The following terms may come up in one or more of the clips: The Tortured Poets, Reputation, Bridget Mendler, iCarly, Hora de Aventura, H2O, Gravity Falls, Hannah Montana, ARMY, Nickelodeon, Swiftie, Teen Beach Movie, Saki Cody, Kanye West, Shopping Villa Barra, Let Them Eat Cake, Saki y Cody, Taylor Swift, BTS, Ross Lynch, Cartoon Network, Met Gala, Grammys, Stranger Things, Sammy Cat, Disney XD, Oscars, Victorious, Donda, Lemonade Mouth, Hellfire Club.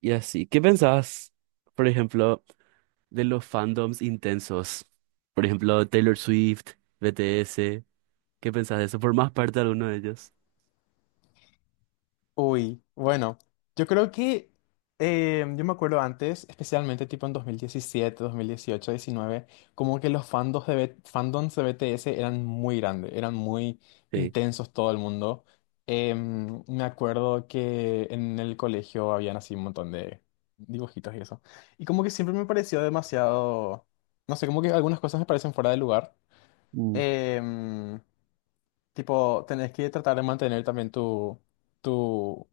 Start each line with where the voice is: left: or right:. right: Y así, ¿qué pensás, por ejemplo, de los fandoms intensos? Por ejemplo, Taylor Swift, BTS, ¿qué pensás de eso? ¿Formás parte de alguno de ellos?
left: Uy, bueno, yo creo que yo me acuerdo antes, especialmente tipo en 2017, 2018, 19, como que los fandoms de BTS eran muy grandes, eran muy
right: Sí.
left: intensos todo el mundo. Me acuerdo que en el colegio habían así un montón de dibujitos y eso. Y como que siempre me pareció demasiado, no sé, como que algunas cosas me parecen fuera de lugar.
right: Mm,
left: Em, Tipo, tenés que tratar de mantener también tu,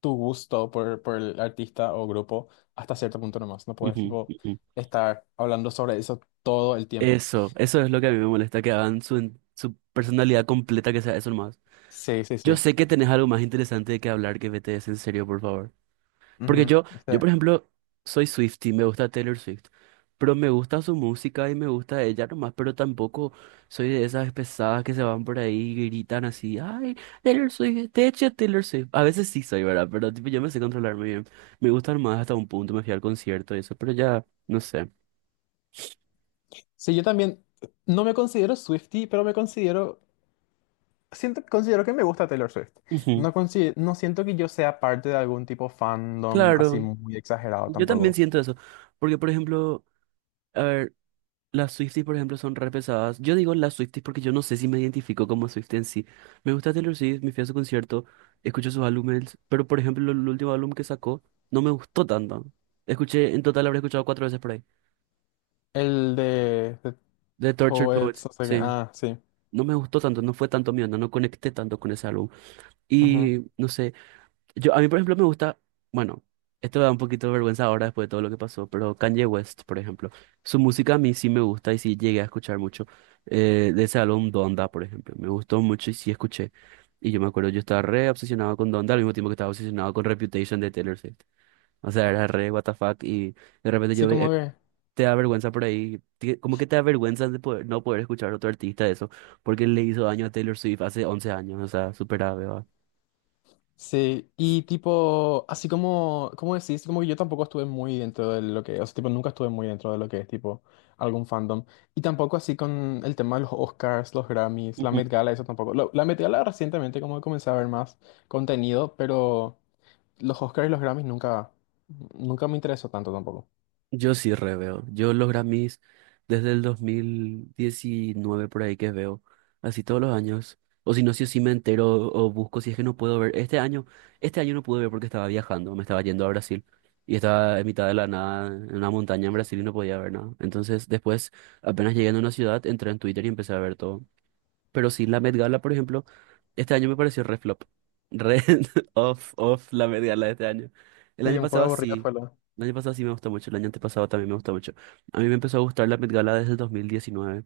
left: tu gusto por el artista o grupo hasta cierto punto nomás. No puedes,
right: ujú,
left: tipo,
right: ujú.
left: estar hablando sobre eso todo el tiempo.
right: Eso es lo que a mí me molesta, que hagan su personalidad completa, que sea eso nomás.
left: Sí, sí,
right: Yo
left: sí.
right: sé que tenés algo más interesante de que hablar que BTS, en serio, por favor. Porque
left: Ujú.
right: yo
left: Este,
right: por ejemplo, soy Swiftie, me gusta Taylor Swift, pero me gusta su música y me gusta ella nomás, pero tampoco soy de esas pesadas que se van por ahí y gritan así, ay, Taylor Swift, te eché Taylor Swift. A veces sí soy, ¿verdad? Pero tipo, yo me sé controlarme bien. Me gustan más hasta un punto, me fui al concierto y eso, pero ya, no sé.
left: sí, yo también no me considero Swiftie, pero me considero, siento, considero que me gusta Taylor Swift.
right: Ujú.
left: No, no siento que yo sea parte de algún tipo fandom así
right: Claro,
left: muy exagerado
right: yo también
left: tampoco.
right: siento eso, porque por ejemplo, a ver, las Swifties, por ejemplo, son re pesadas. Yo digo las Swifties porque yo no sé si me identifico como Swiftie en sí. Me gusta Taylor Swift, me fui a su concierto, escucho sus álbumes, pero por ejemplo, el último álbum que sacó no me gustó tanto. Escuché, en total habré escuchado cuatro veces por ahí.
left: El de
right: The Tortured
left: Poets,
right: Poets,
left: o sea que,
right: sí.
left: ah, sí.
right: No me gustó tanto, no fue tanto mío, no, no conecté tanto con ese álbum.
left: Ujú.
right: Y no sé. Yo, a mí, por ejemplo, me gusta, bueno, esto da un poquito de vergüenza ahora después de todo lo que pasó, pero Kanye West, por ejemplo, su música a mí sí me gusta y sí llegué a escuchar mucho. De ese álbum Donda, por ejemplo, me gustó mucho y sí escuché. Y yo me acuerdo, yo estaba re obsesionado con Donda al mismo tiempo que estaba obsesionado con Reputation de Taylor Swift. O sea, era re what the fuck y de repente
left: Sí, como que...
right: te da vergüenza por ahí, como que te da vergüenza de poder, no poder escuchar a otro artista de eso, porque le hizo daño a Taylor Swift hace 11 años, o sea, súper grave, ¿va?
left: Sí, y tipo, así como decís, como que yo tampoco estuve muy dentro de lo que, o sea, tipo, nunca estuve muy dentro de lo que es, tipo, algún fandom. Y tampoco así con el tema de los Oscars, los Grammys, la Met Gala, eso tampoco. La Met Gala recientemente como comencé a ver más contenido, pero los Oscars y los Grammys nunca, nunca me interesó tanto tampoco.
right: Yo sí reveo. Yo los Grammys desde el 2019 por ahí que veo, así todos los años. O si no, si sí me entero o busco, si es que no puedo ver. Este año no pude ver porque estaba viajando, me estaba yendo a Brasil y estaba en mitad de la nada, en una montaña en Brasil y no podía ver nada. Entonces, después, apenas llegué a una ciudad, entré en Twitter y empecé a ver todo. Pero sí, la Met Gala, por ejemplo, este año me pareció re flop. Re off, off la Met Gala de este año. El
left: Sí,
right: año
left: un poco
right: pasado
left: aburrido
right: sí.
left: fue lo.
right: El año pasado sí me gustó mucho. El año antepasado también me gustó mucho. A mí me empezó a gustar la Met Gala desde el 2019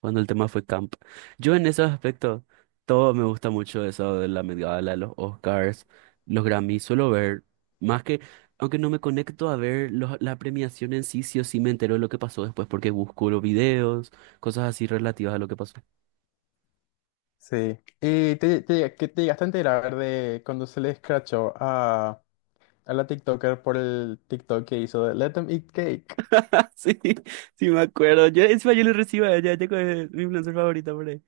right: cuando el tema fue camp. Yo en esos aspectos, todo me gusta mucho eso de la Met Gala, los Oscars, los Grammys. Suelo ver, más que, aunque no me conecto a ver la premiación en sí, sí o sí me entero de lo que pasó después porque busco los videos, cosas así relativas a lo que pasó.
left: Sí. ¿Y te que te llegaste a enterar de cuando se le escrachó a la TikToker por el TikTok que hizo de Let Them Eat Cake?
right: Sí, sí me acuerdo. Yo, encima yo lo recibo a ella, ella es mi influencer favorita por ahí.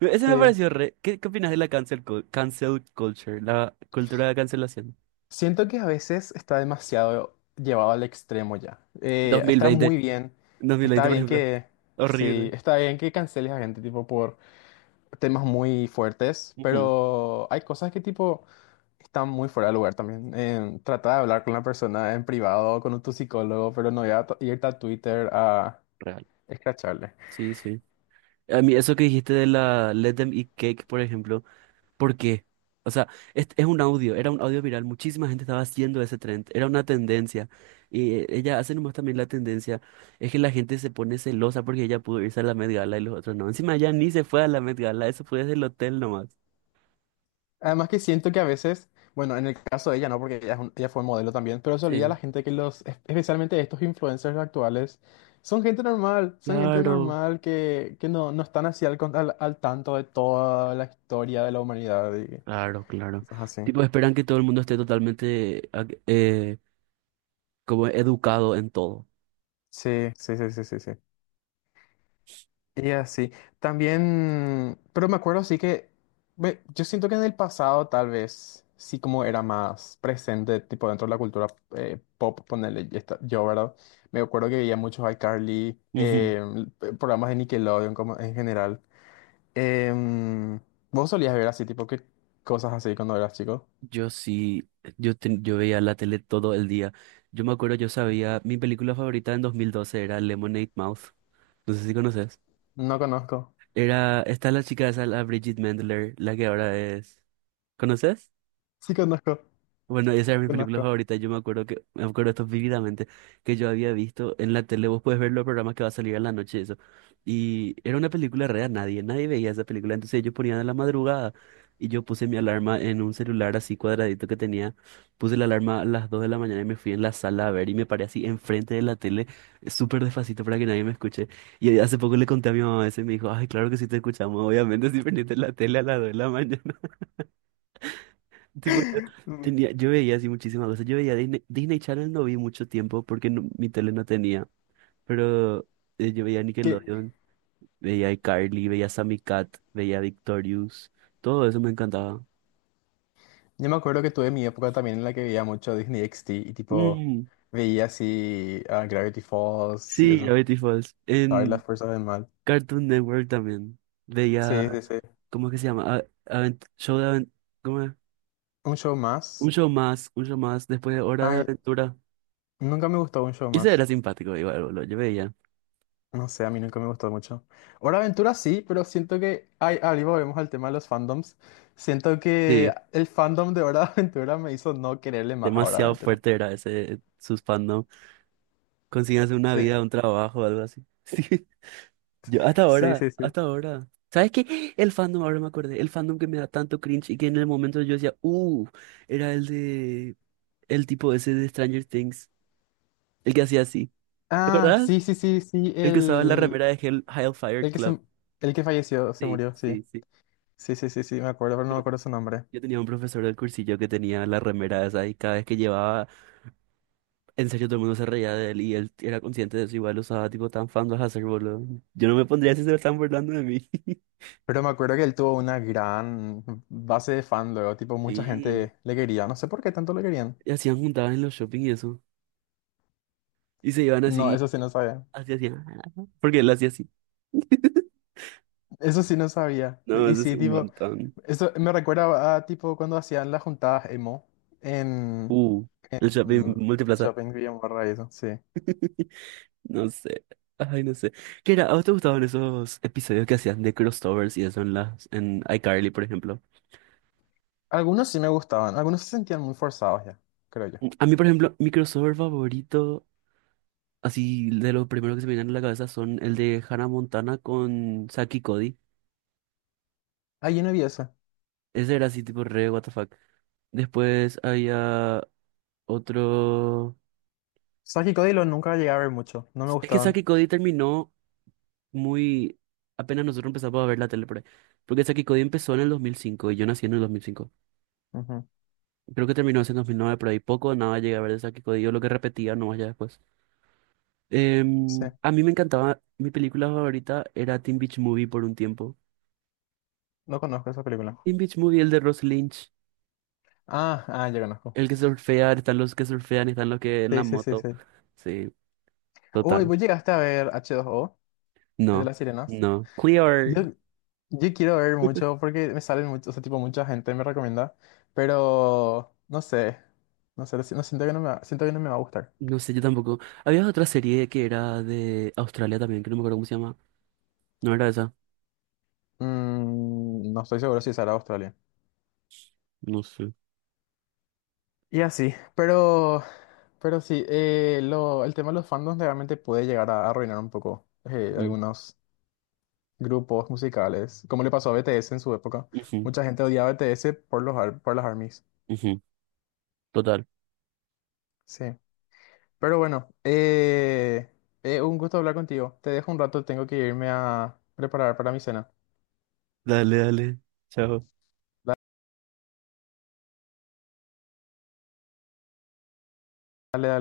right: Ese me
left: Sí,
right: pareció re. ¿Qué, qué opinas de la cancel culture? La cultura de cancelación.
left: siento que a veces está demasiado llevado al extremo ya. Está muy
right: 2020,
left: bien, está
right: 2020, por
left: bien
right: ejemplo.
left: que, sí,
right: Horrible.
left: está bien que canceles a gente tipo por temas muy fuertes,
right: Ujú.
left: pero hay cosas que tipo están muy fuera de lugar también. Trata de hablar con la persona en privado, con tu psicólogo, pero no irte a Twitter a
right: Real.
left: escracharle.
right: Sí, sí. A mí eso que dijiste de la Let Them Eat Cake, por ejemplo, ¿por qué? O sea, es un audio, era un audio viral, muchísima gente estaba haciendo ese trend, era una tendencia. Y ella hace nomás también la tendencia, es que la gente se pone celosa porque ella pudo irse a la Met Gala y los otros no. Encima ella ni se fue a la Met Gala, eso fue desde el hotel nomás.
left: Además que siento que a veces, bueno, en el caso de ella no, porque ella fue modelo también, pero se olvida la
right: Sí,
left: gente que especialmente estos influencers actuales, son gente
right: claro,
left: normal que no están así al tanto de toda la historia de la humanidad y
right: claro, claro.
left: cosas así.
right: Tipo, esperan que todo el mundo esté totalmente como educado en todo.
left: Sí, sí, sí, sí, sí, sí. Y así, también, pero me acuerdo sí que, ve, yo siento que en el pasado tal vez sí como era más presente, tipo dentro de la cultura pop, ponerle yo, ¿verdad? Me acuerdo que veía muchos iCarly,
right: Ujú.
left: programas de Nickelodeon como en general. Em, ¿Vos solías ver así, tipo, qué cosas así cuando eras chico?
right: Yo sí, yo veía la tele todo el día. Yo me acuerdo, yo sabía, mi película favorita en 2012 era Lemonade Mouth. No sé si conoces.
left: No conozco.
right: Era, está la chica esa, la Bridget Mendler, la que ahora es. ¿Conoces?
left: Sí conozco,
right: Bueno, esa es mi película
left: conozco.
right: favorita. Yo me acuerdo que, me acuerdo esto vívidamente, que yo había visto en la tele, vos puedes ver los programas que va a salir a la noche, eso. Y era una película real, nadie, nadie veía esa película. Entonces yo ponía de la madrugada y yo puse mi alarma en un celular así cuadradito que tenía. Puse la alarma a las 2 de la mañana y me fui en la sala a ver y me paré así enfrente de la tele, súper despacito para que nadie me escuche. Y hace poco le conté a mi mamá eso y me dijo, ay, claro que sí te escuchamos, obviamente si prendiste la tele a las 2 de la mañana.
left: Mm.
right: Tenía, yo veía así muchísimas cosas. Yo veía Disney, Disney Channel no vi mucho tiempo porque mi tele no tenía. Pero yo veía
left: ¿Qué-
right: Nickelodeon, veía iCarly, veía Sammy Cat, veía Victorious. Todo eso me encantaba.
left: Yo me acuerdo que tuve mi época también en la que veía mucho Disney XD y tipo
right: Mm,
left: veía así a Gravity Falls y
right: sí,
left: eso.
right: Gravity Falls.
left: Ay, las
right: En
left: fuerzas del mal.
right: Cartoon Network también.
left: Sí,
right: Veía,
left: sí, sí.
right: ¿cómo es que se llama? Show de ¿cómo es?
left: Un show más.
right: Un show más después de Hora de
left: Ay,
right: Aventura.
left: nunca me gustó un show
right: Ese
left: más.
right: era simpático, igual, boludo. Yo veía.
left: No sé, a mí nunca me gustó mucho. Hora de Aventura sí, pero siento que... Ay, ahí volvemos al tema de los fandoms. Siento que
right: Sí,
left: el fandom de Hora de Aventura me hizo no quererle más a Hora de
right: demasiado
left: Aventura.
right: fuerte era ese, sus fandom. Consíganse una
left: Sí,
right: vida, un trabajo, algo así. Sí, yo hasta
left: sí,
right: ahora,
left: sí, sí.
right: hasta ahora. ¿Sabes qué? El fandom, ahora me acordé, el fandom que me da tanto cringe y que en el momento yo decía, era el de, el tipo ese de Stranger Things, el que hacía así. ¿Te
left: Ah, sí,
right: acordás?
left: sí, sí, sí,
right: El que usaba la remera de Hellfire
left: el que
right: Club.
left: se, el que falleció, se
right: Sí,
left: murió, sí.
right: sí, sí.
left: Sí, sí, sí, sí, me acuerdo, pero no
right: Yo,
left: me acuerdo su nombre.
right: yo tenía un profesor del cursillo que tenía la remera esa y cada vez que llevaba, en serio todo el mundo se reía de él y él era consciente de eso, igual usaba tipo tan fandom a hacer, boludo. Yo no me pondría si se lo están burlando de mí.
left: Pero me acuerdo que él tuvo una gran base de fan luego, tipo, mucha
right: Sí.
left: gente le quería, no sé por qué tanto le querían.
right: Y hacían juntadas en los shopping y eso. Y se iban
left: No,
right: así,
left: eso sí no sabía.
right: así así. Porque él hacía así.
left: Eso sí no sabía.
right: No,
left: Y
right: eso sí,
left: sí,
right: un
left: tipo,
right: montón.
left: eso me recuerda a, tipo, cuando hacían las juntadas emo en,
right: Uh, el shopping
left: en
right: multiplaza.
left: Shopping Villa Barra y eso, sí.
right: No sé. Ay, no sé. ¿Qué era? ¿A vos te gustaban esos episodios que hacían de crossovers y eso en las, en iCarly, por ejemplo?
left: Algunos sí me gustaban, algunos se sentían muy forzados ya, creo yo.
right: A mí, por ejemplo, mi crossover favorito, así de los primeros que se me vienen a la cabeza, son el de Hannah Montana con Saki y Cody.
left: Ah, yo no vi eso.
right: Ese era así, tipo re, what the fuck. Después había otro.
left: Saki y Cody lo nunca llegué a ver mucho, no me
right: Es que
left: gustaban.
right: Saki Cody terminó muy... Apenas nosotros empezamos a ver la tele por ahí. Porque Saki Cody empezó en el 2005 y yo nací en el 2005.
left: Ujú.
right: Creo que terminó en 2009, pero ahí poco o nada llegué a ver de Saki Cody. Yo lo que repetía nomás ya después.
left: Sí,
right: A mí me encantaba... Mi película favorita era Teen Beach Movie por un tiempo.
left: no conozco esa película.
right: Teen Beach Movie, el de Ross Lynch.
left: Ah, ah, ya conozco.
right: El que surfea, están los que surfean, están los que en la
left: Sí, sí, sí,
right: moto.
left: sí.
right: Sí,
left: Uy,
right: total.
left: vos llegaste a ver H2O, el de
right: No,
left: las sirenas.
right: no. Clear.
left: Yo, yo quiero ver mucho porque me salen mucho, o sea, tipo, mucha gente me recomienda, pero no sé, no sé, no siento que no me va, siento que no me va a gustar.
right: No sé, yo tampoco. Había otra serie que era de Australia también, que no me acuerdo cómo se llama. No era esa.
left: No estoy seguro si será Australia.
right: No sé.
left: Y así, pero, sí, el tema de los fandoms realmente puede llegar a arruinar un poco
right: Mm,
left: algunos grupos musicales, como le pasó a BTS en su época.
right: ujú,
left: Mucha gente odiaba a BTS por las ARMYs.
right: ujú. Total.
left: Sí. Pero bueno, un gusto hablar contigo. Te dejo un rato, tengo que irme a preparar para mi cena.
right: Dale, dale. Chao.
left: Dale, dale.